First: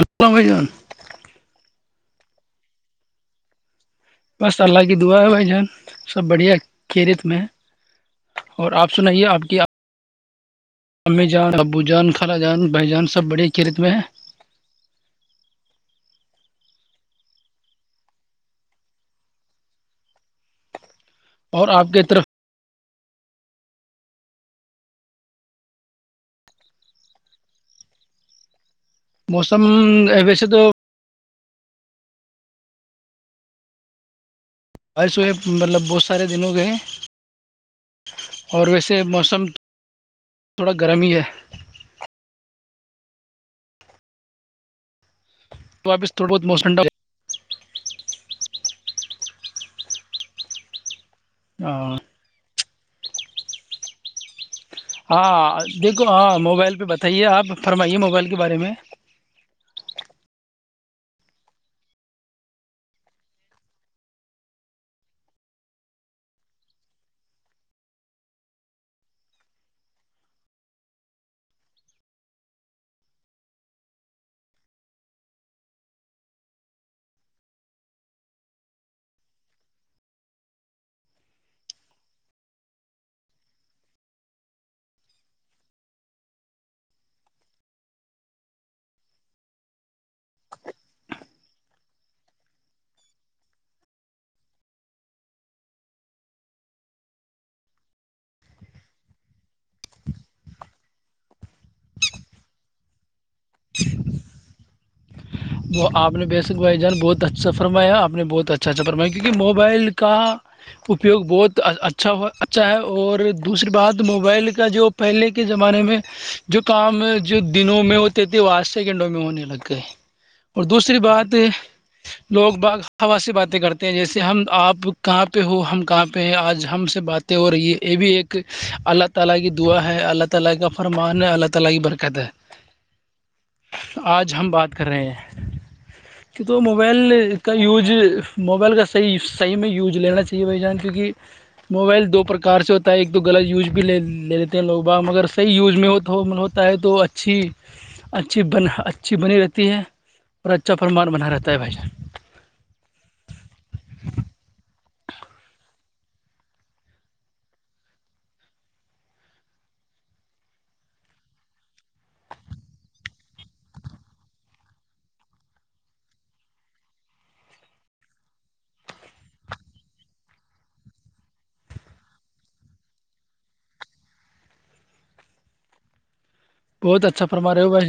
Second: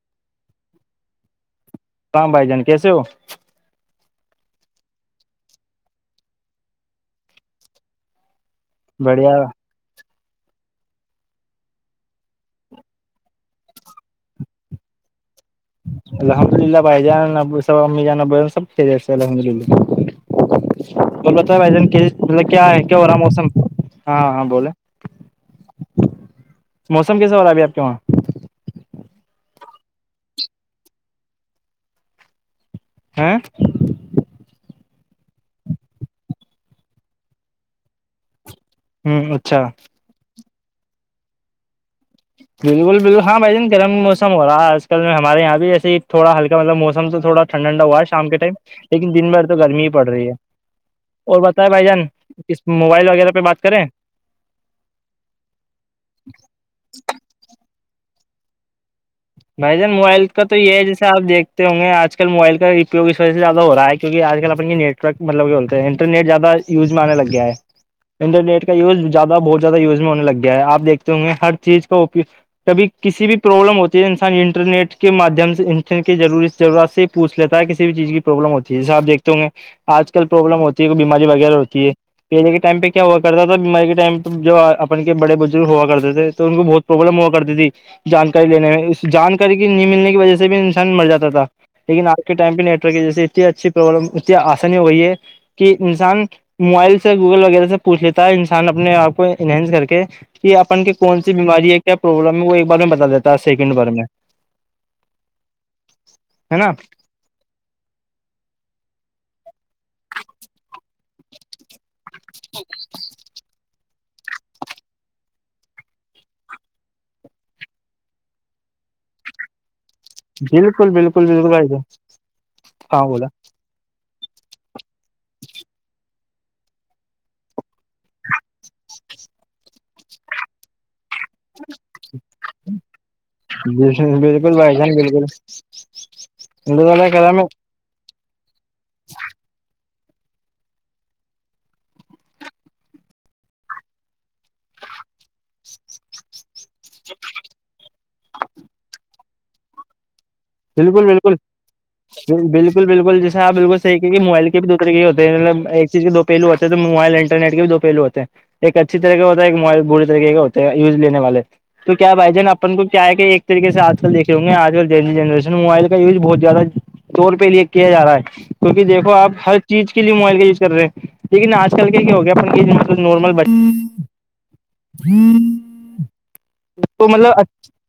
السلام عیکم بھائی جان [inaudible] سلام بھائی جان کیسے ہو بس اللہ کی دعا ہے بھائی جان سب بڑھیا خیریت میں اور آپ سنائیے بڑھیا آپ کے امی جان ابو جان خالہ جان بھائی جان سب بڑی خیریت میں ہیں الحمد للہ بھائی جان سب امی جان ابو سب خیریت سے الحمد للہ اور بتاو اور بھائی آپ جان کی کے [inaudible] طرف مطلب کیا ہے کیا ہو رہا ہے موسم ہاں ہاں بولے موسم کیسے ہورہا ابھی آپ کے وہاں موسم وسے تو ہاں ہے سوہیب مطلب بہت سارے دن ہو گے اور ویسے ہ موسم اچھا تھوڑا گرم ہی ہے بالکل بالکل ہاں بھائی جان گرم موس ہو رہا اج کل ہمارے یہاں بھی تو ایسے ہی واپس تھوڑا بہت ہلکا مطلب ٹھنڈا ہو موسم تھوڑا ٹھنڈا ٹھنڈا ہوا ہے شام کے ٹائم لیکن دن بھر تو گرمی ہی پڑ رہی ہے اور پتا ہے بھائی جان جائے۔ اس موبائل وغیرہ پہ بات کریں ہاں دیکھو ہاں موبائل پہ بتائیے آپ فرمائیے موبائل کے بارے میں بھائی جان موبائل کا تو یہ ہے جیسے آپ دیکھتے ہو گے آج کل موبائل کا اپیوگ و سے زیادہ ہو رہا ہے کیونکہ آج کل اپن کے نیٹ ورک مطلب بولتے ہیں انرنیٹ زیادہ یوز میں انے لگا ہے انٹرنیٹ کا یوز زیادہ بہت زیادہیوز ہو لگ گیا ہے آپ دیکھتے ہو گے ہر چیز کا اپ کبھی کسی بھی پرابلم ہوتا انسان انٹرنیٹ کے مادھیم سے ان کے ضرورت سے پوچھ لیتا ہے کسی بھی چیز کی پرابلم ہوتی جیسے آ دیکھتے ہو گے آج کل پروابلم ہوتی ہے کوئی بیماری وغیرہ ہوتی ہے پی جے کے ٹائم پہ کیا ہوا کرتا تھا بیماری کے ٹائم پہ جو اپن کے بڑے بزرگ ہوا کرتے تھے تو ان کو بہت پروابلم ہوا کرتی تھی جانکاری لینے میں اس جانکاری کی نہیں ملنے کی وجہ سے بھی انسان مر جاتا تھا لیکن آج کے ٹائم پہ نیٹورک جیے اتنی اچھی پرابلم اتنی آسانی ہو گئی ہے کہ انسان موبائل سے گوگل وغیرہ سے پوچھ لیتا ہے انسان اپنے آپ کو انہینس کر کے کہ اپن کی کون سی بیماری ہے کیا پروابلم ہے وہ ایک بارے میں بتا دیتا ہے سیکنڈ بار میں وہ آ نے بے سک ہے نا بھائی جان بہت اچھا سا فرمایا آپ نے بہت اچھا اچھا فرمایا کیونکہ موبائل کا اپیوگ بہت اچھا ہو اچھا ہے اور دوسری بات موبائل کا جو پہلے کے زمانے میں جو کام جو دنوں میں ہوتے تھے وہ آج سیکنڈوں میں ہونے لگ گئے اور بالکل دوسری بالکل بات بالکل بھائی جان لوگ باغ ہاں ہوا بولا سے باتیں کرتے جیسے ہم آپ کہاں پہ ہو ہم کہاں پہ ہیں آج ہم سے باتیں اور یہ یہ بھی ایک اللہ تعالی کی دعا ہے اللہ تعالی کا فرمان ہے اللہ تلا ہی برکت ہے آج ہم بالکل بات بھائی کر جان رہے بالکل ہیں کی تو اللہ تعالی موبائل کرم ہے کا یوز موبائل کا صحیح صحیح میں یوز لینا چاہیے بھائی جان کیونکہ موبائل دو پرکار سے ہوتا ہے ایک تو غلط یوز بھی لے لے لیتے ہیں لوگ با مگر صحیح یوز میں ہو تو ہو ہے تو اچھی اچھی بن اچھی بنی رہتی ہے اور اچھا بالکل فرمان بنا بالکل رہتا ہے بھائی جان بالکل بالکل جیسے آپ بالکل صح کہ موبائل بھی دو طرح ہوتے ہیں مطلب ایک چیز کے دو پہلو ہوتے تو موبائل انٹرنٹ کے بھی دو پہلو ہوتے ہیں ایک اچھی طرح کا ہوتا ہے ایک موبائل برے طریقے کا ہوتا ہے یوز لینے والے تو کیا بھائی جان اپن کو کیا ہے کہ ایک طریق سے آج کل دھے ہوں گے آج کل جنریشن موبائل کا یوز بہت زیادہ طور پہ لے کیا جا رہا ہے کیونکہ دیکو آپ ہر چیز کے لیے موبائل کا یوز کر رہے ہیں لیکن نا آج کل کیا کیا ہو گیا اپ یہ مطلب نارمل ب ہ بہت اچھا مطلب فرما رہے اچ ہو بھائی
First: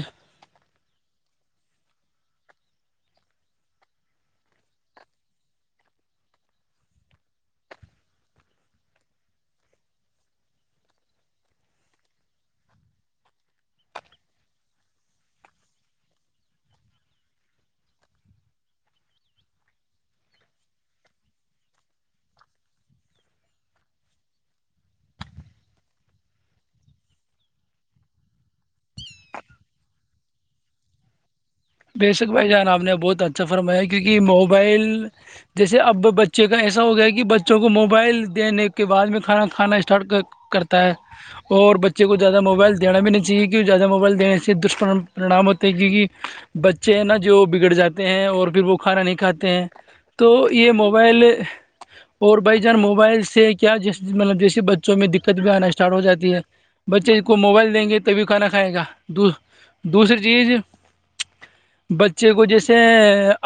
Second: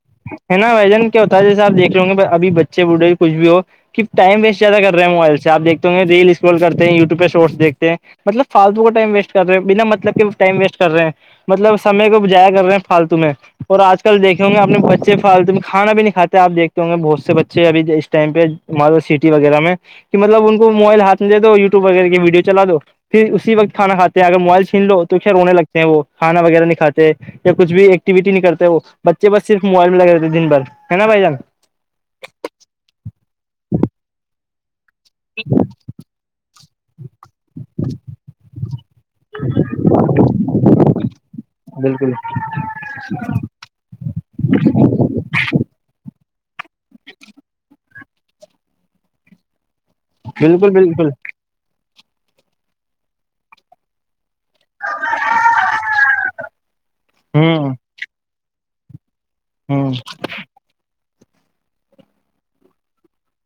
ہے نا ویجن کیا ہوتا ہے جیسے آپ دیکھ لو گے اب بچے بوڑھے کچھ بھی ہو کہ ٹائ وسٹیادہ کر رہے موبائل سے آپیکھتے گ ریلس اس کال کرتے ہیں ی ٹیوب پ شٹس دیکتے ہیں مطلب فالتو کا ٹائم ویسٹ کرے ہیں بنا مطلب کے ٹائم ویس کر رہے ہیں مطلب سمے کو جایا کر رہے ہیں فالتو میں اور آج کل دیکھ ہوں گے اپنے بچے پالت میں کانا بھی نہیں کاتے آپ دیکتے ہوں گے بہت سے بچے اب اس ٹائم پہ سٹی وغیرہ میں کہ مطلب ان کو موائلاتھے دو وٹیوب وغیرہ کی ویڈیو چلا دو پھر اسی وقت کھانا کھاتے اگر موبائل چھین لو تو پھر رونے لگتے ہیں وہ کانا وغیرہ نہیں کھاتے یا کچھ بھی ایکٹٹیوٹی نہیں کرتے وہ بچے بس صرف موائل میں لگے رہتے ہیں دن بھر ہے نا بھائی جان بے شک بھائی جان آپ نے بہت اچھا فرمایا کیونکہ موبائل جیسے اب بچ ایسا ہو گیا کہ بچوں کو موبائل دینے کے بعد میں کھانا کھانا اسٹارٹ کرتا ہے اور بچے بالکل کو زیادہ موبائل دینا بھی نہیں چاہیے زیادہ موبائل دینے سے دشررینام ہوتے ہیں کیک بچے ہیں نا جو بگڑ جاتے ہیں اور پھر وہ کھانا نہیں کھاتے ہیں تو بالکل یہ بالکل موبائل اور بھائی جان موبائل سے کیا جس مطلب جس بچوں میں دقت بھی آنا اسٹارٹ ہو جاتی ہے بچے کو ہوں موبائل دیں گے تبھی کھانا کھائے گا د ہوں دوسری چیز بچے کو جیسے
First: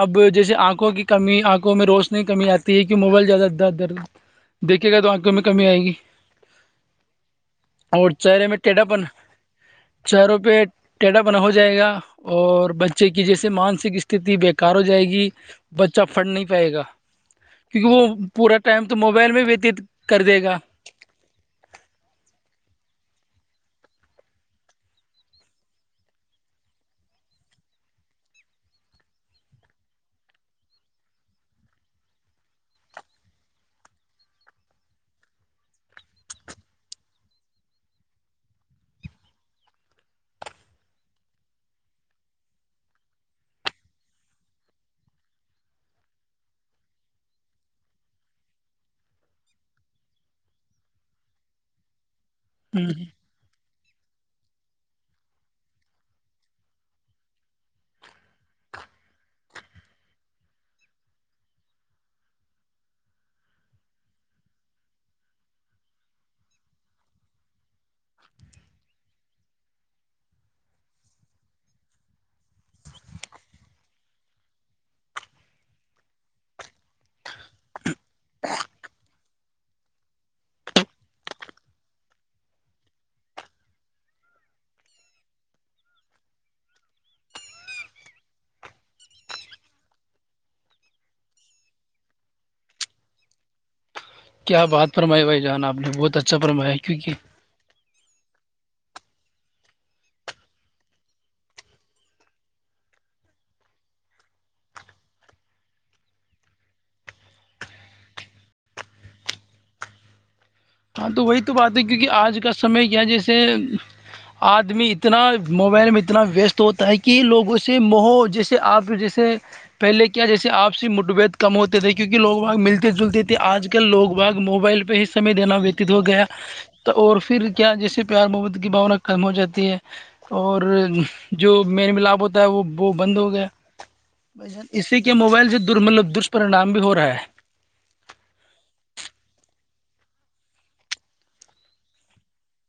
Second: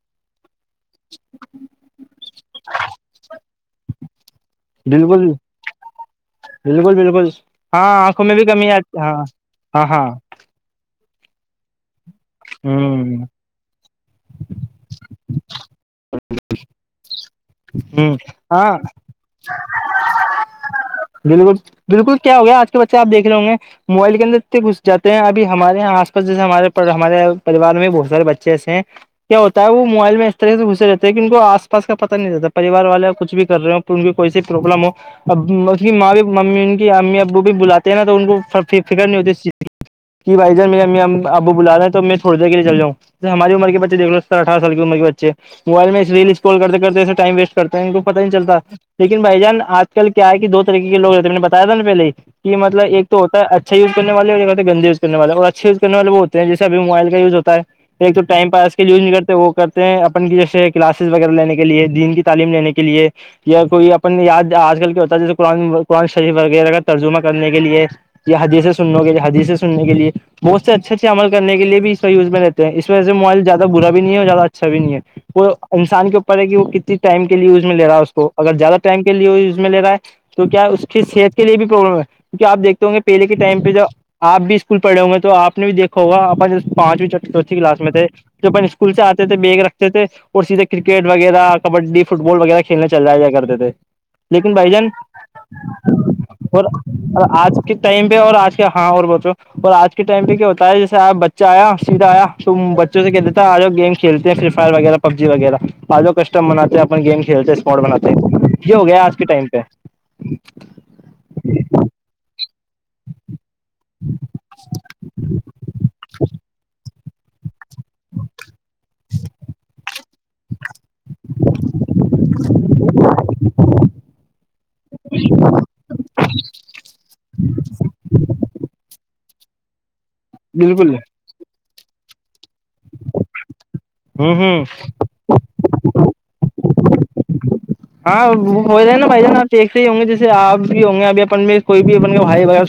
اب جیسے آکھ آنکھوں کی کمی آنکھوں میں روشنی کی کمی آتی ہے کی موبائل زیادہ در در دیکے گا تو بالکل آنکھوں میں کمی آئے گی بالکل بالکل ہاں اور آنکھوں بھی چرے میں کمی ٹیٹا آتی پن ہاں ہاں ہاں چاروں پہ ٹیٹا بنا ہو جائے گا اور بچے ہوں کی جیسے مانسک است بےیکار ہو جائے گی بچہ پڑ نہیں پائے گا کیونکہ وہ ہوں پورا ہاں ٹائم تو موبائل میں وتیت کر دے گا بالکل بالکل کیا ہو گیا آج کے بچے آپ دیکھے ہوں گے موبائل کے اندر گھس جات ہیںب ہمارے یہاں آس پس جیسے ہمارے ہمارے پوار میں بہت سارے بچے ایسے ہیں کیا ہوتا ہے وہ موائل میں اس طرح سے گھسے رہتے ہیں ان کو آس پا کا پ نہیں رہتا پریوار والے کچ بھی کر رہے ہو بھی کوئی سے پرابلم ہو اب اس کی ماں بھی ممی ان کی امی ابو بھی بلاتے ہیں نا تو ان کو فکر نہیں ہوتی اس چیز کہ بھائی جر می امیبو بلا رہے تو میں تھوڑی دیر کے لیےل جاؤں س ہماریمر کے بچ دیک لو سر اٹھہ سال کی عمر کے بچے موبائل میں ریس کال کر کرتےس ٹائم ویسٹ کرتے ہیں ان کو پتا نہیں چلتا لیکن بھائی جان آج کل کیا ہے کہ دو طریقے کے لوگ رہتے ہیں میں نے بتایا تھا نا پہلے کہ ہ مطلب ایک تو اچھا وز کرنے والے اور یاتے گند وزنےے اور اھے یوزنے والے وہ ہوتے ہیں جسےب موائل کایو ہوتا ہے ایک تو ٹائم پاس کے یوز نہیں کرتے وہ کرتے ہیں اپن کی جیسے کلاسز وغیرہ لینے کے لیے دین کی تعلیم لینے کے لیے یا کوئی اپن یاد آج کل کیا ہوتا ہے جیسے قرآن قرآن شریف وغیرہ کا ترجمہ کرنے کے لیے یا حدی سنو گے یا حدی سے سننے کے لیے بہت سے اچھے اچھے عمل کرنے کےے بھی اس فیوز میں رہ اس وجہ سے موبائل زیادہ برا بھی نہیں ہے اور زیادہ اچھا بھی نہیں ہے وہ انسان کے پ ہے کہ وہ کت ٹائم کےے ز میں لے رہا اس کو اگر زیادہ ٹائم کےے یز میں ل رہا ہے تو کیا اس کی صحت کے لیے بھی پروابلم ہے کیہ آپ دیکتے ہ گے پہلے کے ٹائم پہ جو آپ بھی اسکول پڑھے ہوں گے تو آپ نے بھی دیکھا ہوگا پانچویں چوتھی کلاس میں تھے جو اپن اسکول سے آتے تھے بیگ رکھتے تھے اور سیدھے کرک کرکٹ وغیرہ کبڈی فٹ بال وغیرہ کھیلنے چل جیا کرتے تھے لیکن کیا بھائی جان بات فرمائی بھائی جان آپ نے بہت اچھا فرمایا کیونکہ اور آج ک ٹائم پہ اور آج کے ہاں اور بچو اور آج کے ٹائم پہ کیا ہوتا ہے جیسے آپ بچہ آیا سیدھا آیا توم بچوں سے کہتے آ گم کل ہیں فری فائر وغیرہ پب جی وغیرہ آجو کسٹم بناتے اپن گیم کھیلتے اسمارٹ بناتے یہ ہو گیا آج کے ٹائم پہ ہاں تو وہی تو بات ہے کیونکہ آج کا سمے کیا جیسے آدمی اتنا موبائل میں اتنا ویسٹ ہوتا ہے کہ کہ لوگوں سے مہو جیسے آپ جیسے پہلے کیا جیسے آپسی مٹبعت کم ہوتے تھے کیونکہ لوگ وہاں ملتے جلتے تھے آج کے لو باگ موبائل پہ ہی سمےینا وتی ہو گیا تو اور پھر کیا جیسے پیار محبت کی بھاونا کم ہو جاتی ہے اور بالکل جو میرے ملاپ ہوتا ہے وہ وہ بند ہو گیا ہوں ب ہوں اسی کے موبائل سے دملب دشپررینام بھی ہو رہا ہے ہاں وہ ہو جائے نا بھائی جان آپ ایکیک سے ہی ہوں گے جیسے آ بھی ہوں گے ابھی اپن میں کوئی بھی اپ بھائی وغیرہ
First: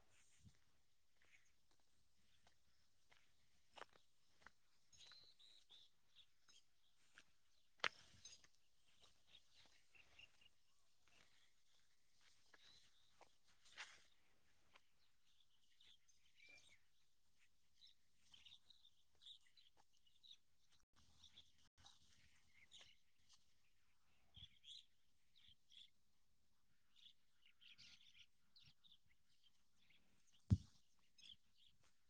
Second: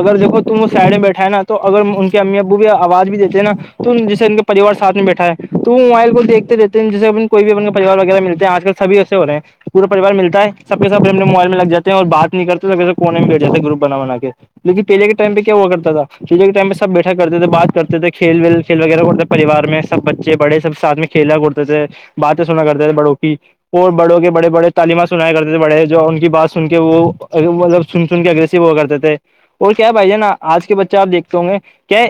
اگر دیکو تم وہ سائڈ میں بیٹھا ہے نا تو اگر ان کے امی ابو بھی آواز بھی دیتے ہیں نا تم جیسے ان پوار سھ میں بیٹا ہے تو وہ موبائل کو دیکتے ہیں جس کوئی بھی اپنےریوار وغیرہ ملتے ہیں آج کل [unintelligible] چاب بھی آس اورے پورا پریار ملتا ہے سب کے سب موبائل میں لگ جاتے اور بات نہیں کرتے سب س کونے میں بیٹ جے ہے گروپ بنا بنا کے لیکن پہلے کے ٹائم پہ کیا ہوا کرتا تھا پہلے کے ٹم پہ سب بیٹھا کرتے تھے بات کرتے تھے کھیل ویل کھیل وغیرہ کرتے پریوار میں سب بچے بڑے سب سھ میں کھیلا کودتے تھے باتیں سنا کرتے ہیں تھ بڑو کی اور بڑوں کے بڑے بڑے تعلیمہ سنایا کرتے تھے بڑے جو ان کی بات سن کے وہ مطلب سن سن کے اگریسو ہو کرتے تھے اور کیا بھائی ج نا آج کے بچے آپ دیکھتے ہوں گے کیا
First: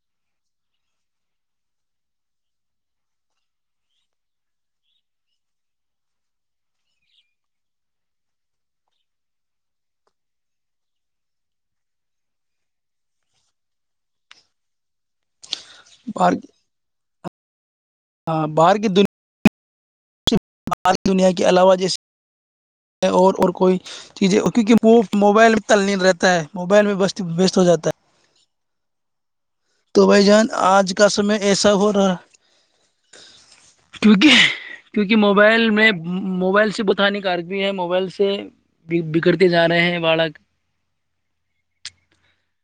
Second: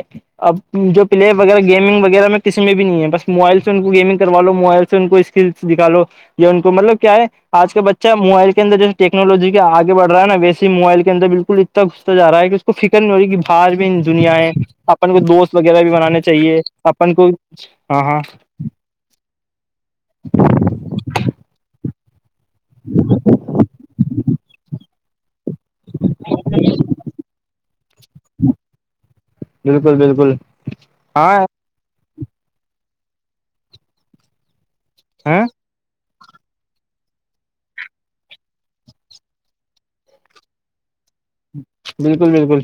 اب جو پلیئر وغیرہ گیمنگ وغیرہ میں کسی میں بھی نہیں ہے بس موائل سے ان کو گیمنگ کرواو موائل سے ان کو اس س دکھال لو یا ان کو مطلب کیا ہے آج کا بچہ موبائل اندر جو ٹیکنالوی کا آگے بڑ رہا ہےا ویسی ہی موبائل کے اندرالکل گھستا جا رہا ہے کہ اس کو فکر نہیں ہو رہی ہے باہر بھی دنیایں آ [unintelligible] اپن کو دوست وغیرہ بھی بنانے باہر چاہیے اپن کو ہاں ہاں باہر کی دنیا [unintelligible] [unintelligible] باری دنیا کے علاوہ جیسے اور اور کوئی چیزیں کیونکہ وہ موبائل میں تل نہیں رہتا ہے موبائل میں وست ہو جاتا ہے ہاں [inaudible] تو بھائی جان آج کا سمے ہاں ایسا ہو رہا کیونکہ کیونکہ ہاں موبائل میں [unintelligible] موبائل سے بتانے کارک بھی ہے موبائل سے بگڑتے جا رہے ہیں بالک بالکل بالکل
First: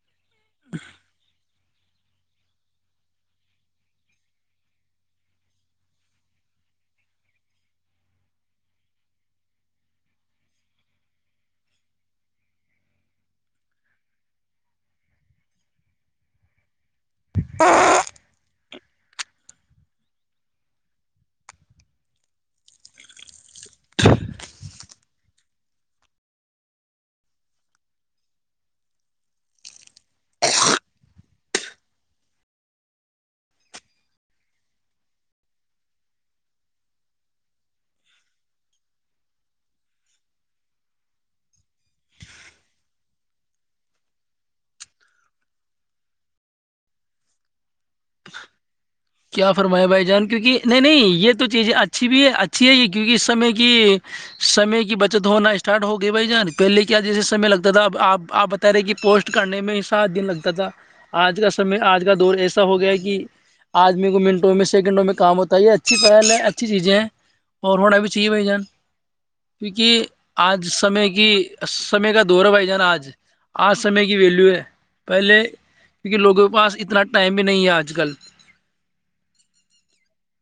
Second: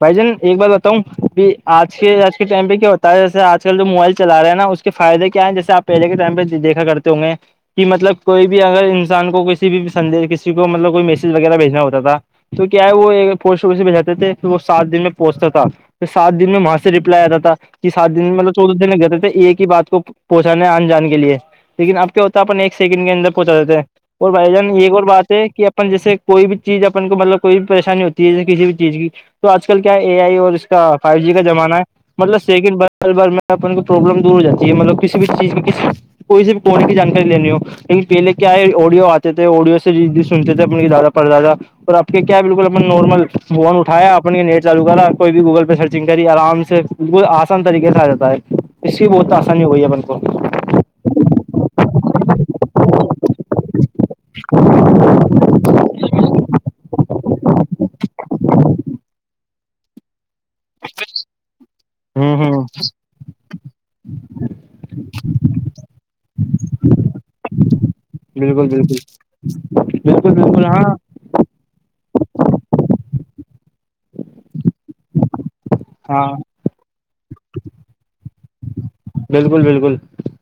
بھائی جان ایک بات بتاؤں کہ آج کے آج کے ٹائم پہ کیا ہوتا ہے جیسے آج کل جو موبائل چل رہے ہیں نا اس کے فائدے کیا ہیں جیسے آپ پہے کے ٹائم پہ دیکھا کرتے ہوں گے کہ مطلب کوئی بھی اگر انسان کو کسی بھی سندیش کسی کو مطلب کوئی میسیج وغیرہ بھیجنا ہوتا تھا تو ہے وہ پوسٹ وس سے بجاتے تھے پھر وہ سات دن میں پہنچتا تھا پھر سات دن میں وہاں سے ریپلائی آتا تھا کہ سات دن مطلب چودہ دن ل گئےتے تھے ایک ہی بات کو پہنچانا آ جان کے لیے لیکن اب کیا ہوتا ہے اپن ایک سیکنڈ کے اندر پہنچا دیتے ہیں اور بھائی جان ایک اور بات ہے کہ اپن جیسے کوئی بھی چیز اپن کو مطلب کوئی بھی پریشانی ہوتی ہے کسی بھی چیز کی تو آج کل کیا اے آئی اور اس کا فائیو جی کا زمانہ ہے مطلب سیکنڈ بار بار میں اپ کو پرابلم دور ہو جاتی ہے مطلب کسی بھی چیز کسی کوئی س بھی کونے کی جانکاری لینی ہو لیکن پہلے کیا ہے آڈیو آتے تھے آڈیو سے سنتے تھے اپنے دادا پر دادا اور کہ کیا بالکل اپنا نارمل فون اٹھیا اپن کے نیٹ چالو کرا کوئی بھی گوگل پہ سرچنگ کری آرام سے بالکل آسان طریقے سے آ جاتا ہے اس کی بہت کیا آسانی ہو گئی فرمایا ہے بن بھائی کو جان کیونکہ نہیں نہیں یہ تو چیزیں اچھی بھی ہے اچھی ہے یہ کیونکہ اس سمے کی سمے کی بچت ہونا اسٹارٹ ہوگئی بھائی جان پہلے کیا جیسے سمے لگتا تھا اب آپ آپ بتا رہے کہ پوسٹ کرنے میں سات دن لگتا تھا آج کا سمے آج کا دور ہوں ہوں ایسا ہو گیا کہ آدمی کو منٹوں میں سیکنڈوں میں کام ہوتا ہے اچھی پہل ہے اچھی چیزیں ہیں اور ہونا بھی چاہیے بھائی جان بالکل بالکل کیونکہ بالکل بالکل آج ہاں سمے کہ سمے کا دور بھائی جانا آج آج سمے کی ویلو ہے پہلے کیونکہ ہاں لوگوں کے پاس اتنا ٹائم بھی نہیں ہے آج کل بالکل بالکل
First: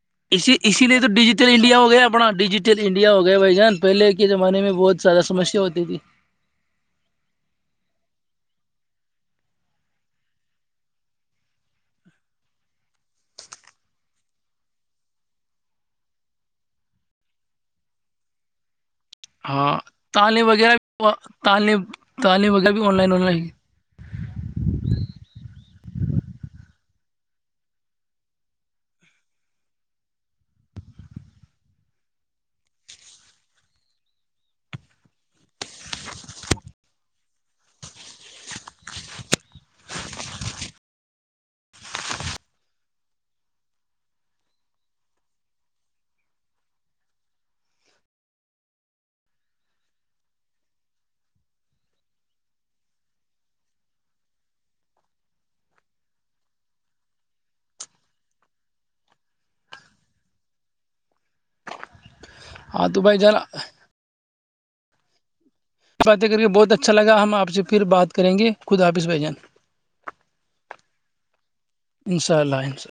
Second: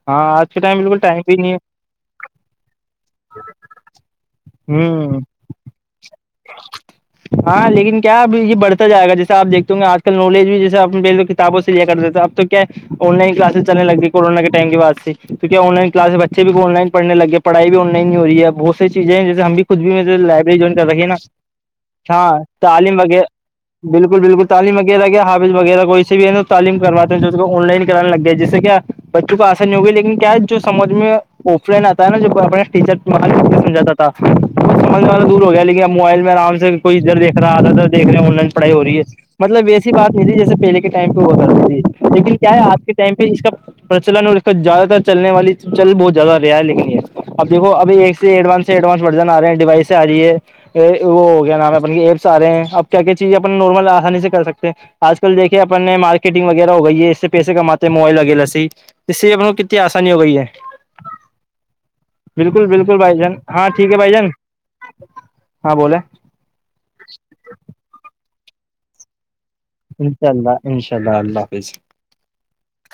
ہاں آج اسی کے ٹائم اسی بالکل لیے تو ٹائم بھی ڈیجیٹل نہیں ہے انڈیا ہو گیا اپنا ڈیجیٹل انڈیا ہو گیا بھائی جان پہلے کے زمانے میں ہے بہت ہوں زیادہ سسیا ہوتی تھی [unintelligible] ہاں لیکن کیا اب یہ بڑتا جائے گا جیسے آ دیکھتے ہو گے آج کل نالج بھی جیسے کتابوں سے لیا کر دیتا تھا اب تو کیا آن لائن کلاسز چل لگی کونا کے ٹائم کے بد سے تو کیا آن لائن کلاسز بچے بھی کو آن لائن پڑنے لگے پڑائی بھی آن لائن نہیں ہوی ہے بہ س چیزیں جیسے ہم بھی خود بھی میں لائبری جوائ کرکے نا طالب ہاں تعلیم وغیرہ بالکل بالکل تعلیم وغیرہ کیا حافظ وغیرہ کوئی سے بھی ہے ن توعم کرواتے ہیں کو آن لائن کرانے لگ گ ہے جس سے کیا بچوں کو آسانی ہوگئی لیکن کیا ہے جو سمجھ میں آف لائن آتا ہے نا جو اپنے ٹیچر سمجاتا تھامجا دور ہو گیا لیکن موبائل میں آرام سے کوئی اد دیکھ رہا تھا ا دیکھے ہیں آن لن پڑھائی ہو رہی ہے مطلب ویسی بات یہ تھی جیسے پہل کے ٹائم پہ ہوا ب ت لیکن کیا ہے آج کے ٹائم پہ اس کا پرچلن ل زیاد تر چلنے والی چل بہت زیادہ رہا ہے لیکن یہ اب دیکو ابھی ایک سے ایڈوانس سے ایڈوانس برجن آ رہے ہیں ڈیوائس آ رہی ہے وہ ہو گیا نام ہے اپ ایپس آ رہے ہیں اب کیا کیا چیزیں اپ نارمل آسانی سے کر سکتے ہیں آج کل دیکھے اپننے مارکیٹنگ وغیرہ ہو گئی ہے اس سے پیسے کماتے موبائل وغیرہ سے ہی اس سے ہم لوگ کتنی آسانی ہو گئی ہے بالکل بالکل بھائی جان ہاںھ ٹھ ہے بھ جان ہاں بولے باتیں کر کےے بہت اچھا لگا ہم آپ سے پھر بات کریں گے خود حاپظ بھائی جان انناء اللہ انشاء اللہ اللہ حافظ ان شاء اللہ ان شاءلہ